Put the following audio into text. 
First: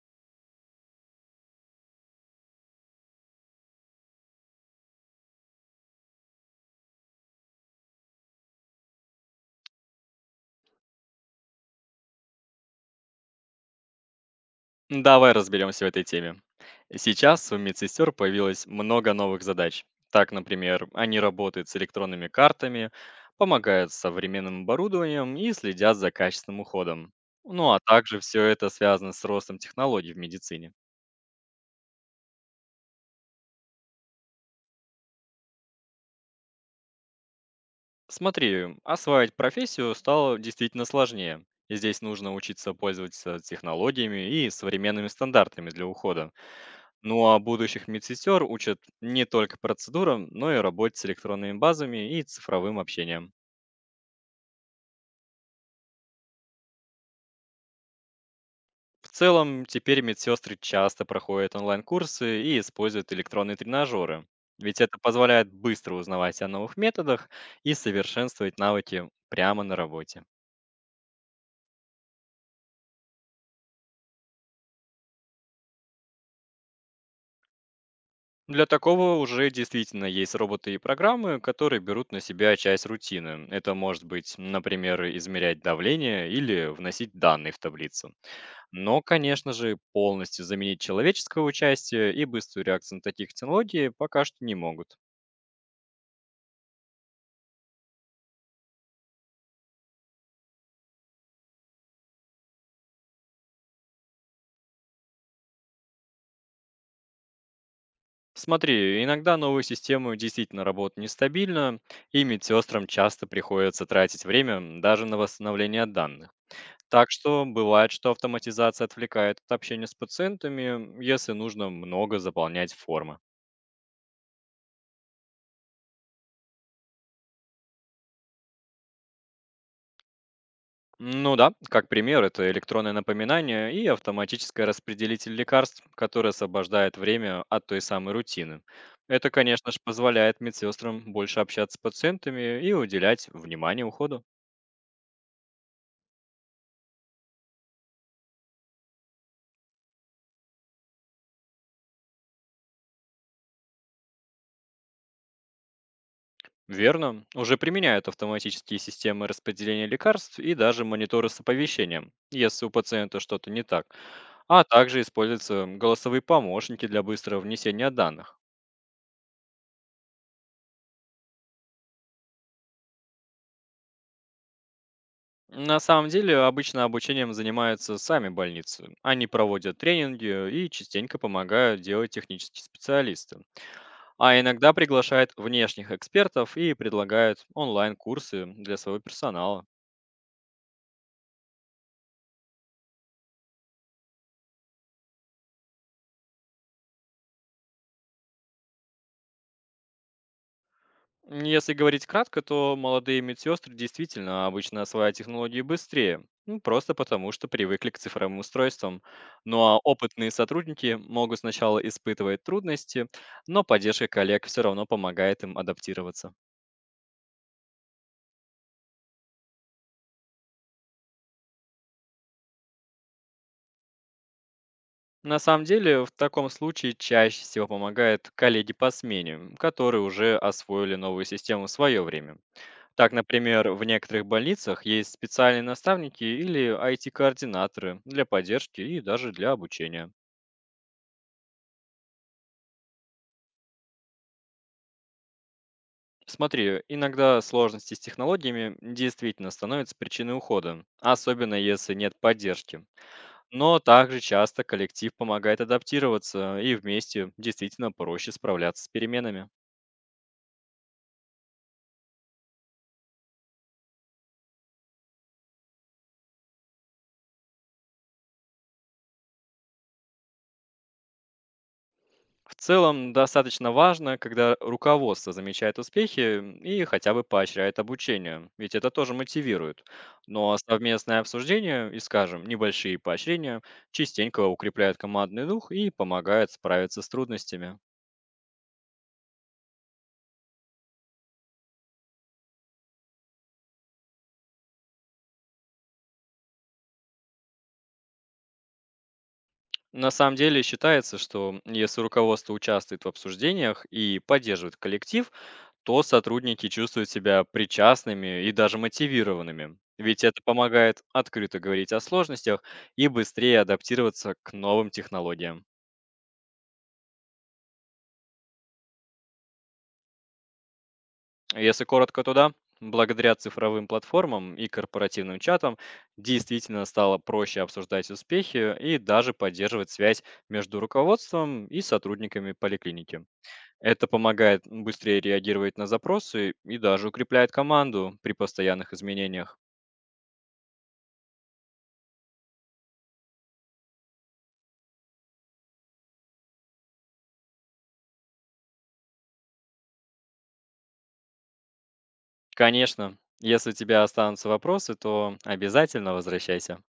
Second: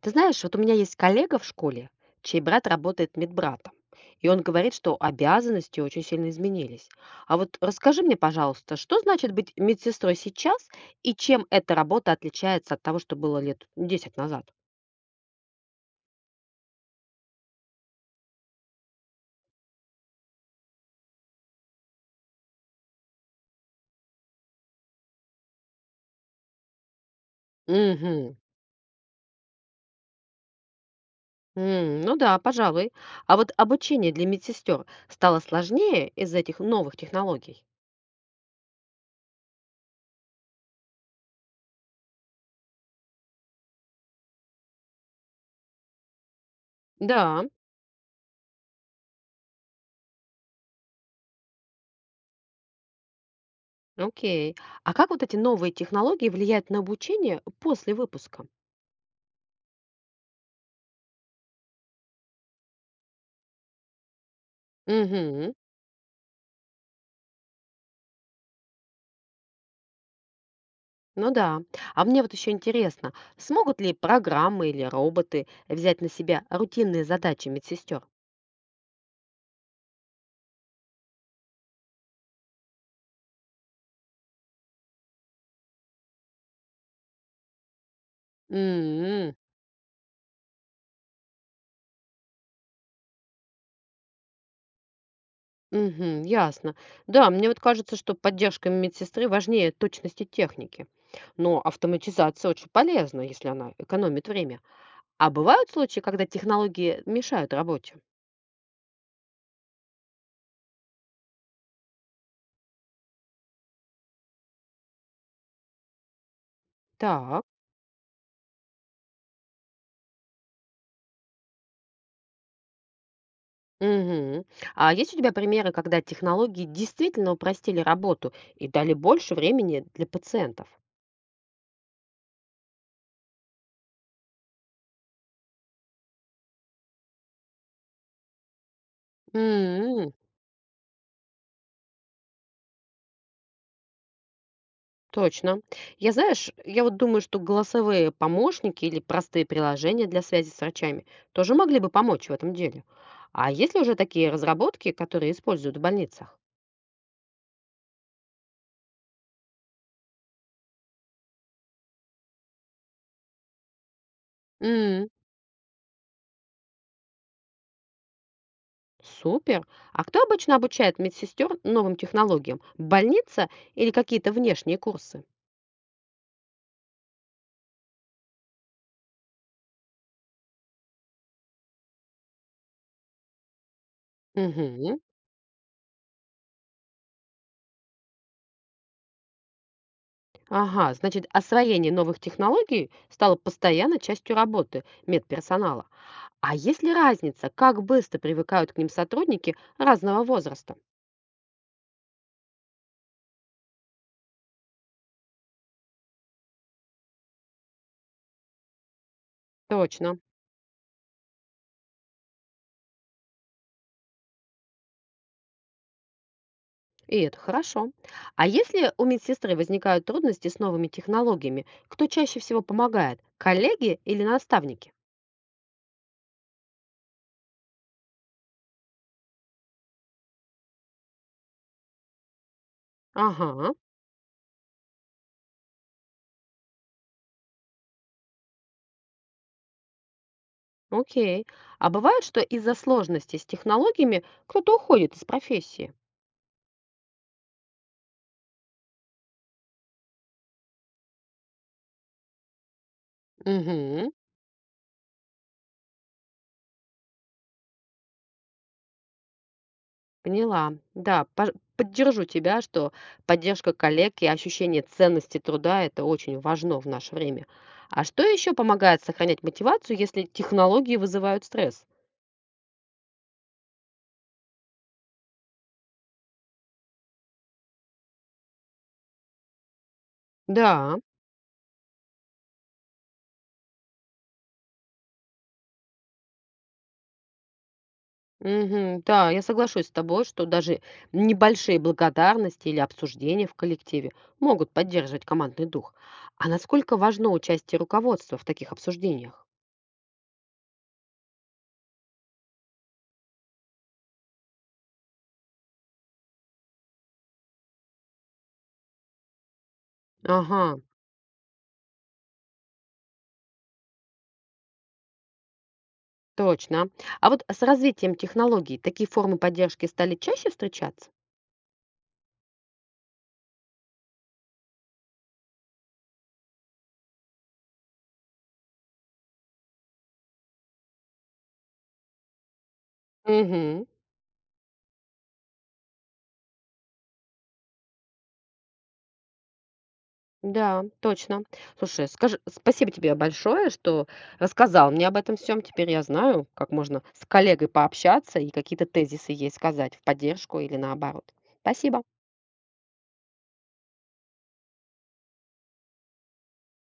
Ты знаешь, вот у меня есть коллега в школе, чей брат работает медбратом. И он говорит, что обязанности очень сильно изменились. А вот расскажи мне, пожалуйста, что значит быть медсестрой сейчас и чем эта работа отличается от того, что было лет десять назад? Давай разберемся в этой теме. Сейчас у медсестер появилось много новых задач. Так, например, они работают с электронными картами, помогают с современным оборудованием и следят за качественным уходом. Ну а также Угу. все это связано с ростом технологий в медицине. Ну да, пожалуй. А вот обучение для медсестер стало сложнее из-за этих новых технологий? Смотри, осваивать профессию стало действительно сложнее. Здесь нужно учиться пользоваться технологиями и современными стандартами для ухода. Ну а Да, будущих медсестер учат не только процедурам, но и работе с электронными базами и цифровым общением. окей. А как вот эти новые технологии влияют на обучение после выпуска? В целом, теперь медсестры часто проходят онлайн-курсы и используют электронные тренажеры, ведь это позволяет Угу. быстро узнавать о новых методах и совершенствовать навыки прямо на работе. Ну да. А мне вот еще интересно, смогут ли программы или роботы взять на себя рутинные задачи медсестер? Для такого уже действительно есть роботы и программы, которые берут на себя часть рутины. Это может быть, например, измерять давление или вносить данные в таблицу. Но, М, конечно же, полностью заменить человеческое участие и быструю реакцию на таких технологий пока что не могут. Ясно. Да, мне вот кажется, что поддержка медсестры важнее точности техники. Но автоматизация очень полезна, если она экономит время. А бывают случаи, когда технологии мешают работе? Смотри, иногда новые системы действительно работают нестабильно, и медсестрам часто приходится тратить время даже на восстановление данных. Так Так. что бывает, что автоматизация отвлекает от общения с пациентами, если нужно много заполнять формы. Мгм. А есть у тебя примеры, когда технологии действительно упростили работу и дали больше времени для пациентов? Ну да, как пример, это электронное напоминание и автоматическое распределитель лекарств, который освобождает время от той самой рутины. Это, конечно же, М, позволяет медсестрам больше общаться с пациентами и уделять внимание уходу. Точно. Я вот думаю, что голосовые помощники или простые приложения для связи с врачами тоже могли бы помочь в этом деле. А есть ли уже такие разработки, которые используют в больницах? Верно, уже применяют автоматические системы распределения лекарств и даже мониторы с оповещением, если у пациента что-то не так. А также М, используются голосовые помощники для быстрого внесения данных. супер. А кто обычно обучает медсестер новым технологиям? Больница или какие-то внешние курсы? На самом деле, обычно обучением занимаются сами больницы. Они проводят тренинги и частенько помогают делать технические специалисты. А иногда Мгм. приглашают внешних экспертов и предлагают онлайн-курсы для своего персонала. Ага, значит, освоение новых технологий стало постоянно частью работы медперсонала. А есть ли разница, как быстро привыкают к ним сотрудники разного возраста? Если говорить кратко, то молодые медсестры действительно обычно осваивают технологии быстрее, ну, просто потому что привыкли к цифровым устройствам. Ну а Точно. опытные сотрудники могут сначала испытывать трудности, но поддержка коллег все равно помогает им адаптироваться. И это хорошо. А если у медсестры возникают трудности с новыми технологиями, кто чаще всего помогает? Коллеги или наставники? На самом деле, в таком случае чаще всего помогают коллеги по смене, которые уже освоили новую систему в свое время. Так, например, Ага, в некоторых больницах есть специальные наставники или IT-координаторы для поддержки и даже для обучения. окей. А бывает, что из-за сложностей с технологиями кто-то уходит из профессии? Смотри, иногда сложности с технологиями действительно становятся причиной ухода, особенно если нет поддержки. Но Угу, также часто коллектив помогает адаптироваться и вместе действительно проще справляться с переменами. поняла. Да, поддержу тебя, что поддержка коллег и ощущение ценности труда– это очень важно в наше время. А что еще помогает сохранять мотивацию, если технологии вызывают стресс? В целом, достаточно важно, когда руководство замечает успехи, и хотя бы поощряет обучение, ведь это тоже мотивирует. Но Да. совместное обсуждение и, скажем, небольшие поощрения частенько укрепляют командный дух и помогают справиться с трудностями. Мгм. Да, я соглашусь с тобой, что даже небольшие благодарности или обсуждения в коллективе могут поддерживать командный дух. А насколько важно участие руководства в таких обсуждениях? На самом деле считается, что если руководство участвует в обсуждениях и поддерживает коллектив, то сотрудники чувствуют себя причастными и даже мотивированными. Ведь это Ага, помогает открыто говорить о сложностях и быстрее адаптироваться к новым технологиям. точно. А вот с развитием технологий такие формы поддержки стали чаще встречаться? Если коротко туда, благодаря цифровым платформам и корпоративным чатам действительно стало проще обсуждать успехи и даже поддерживать связь между руководством и сотрудниками поликлиники. Угу. Это помогает быстрее реагировать на запросы и даже укрепляет команду при постоянных изменениях. Да, точно. Слушай, скажи, спасибо тебе большое, что рассказал мне об этом всем. Теперь я знаю, как можно с коллегой пообщаться и какие-то тезисы ей сказать в поддержку или наоборот. Спасибо. Конечно, если у тебя останутся вопросы, то обязательно возвращайся.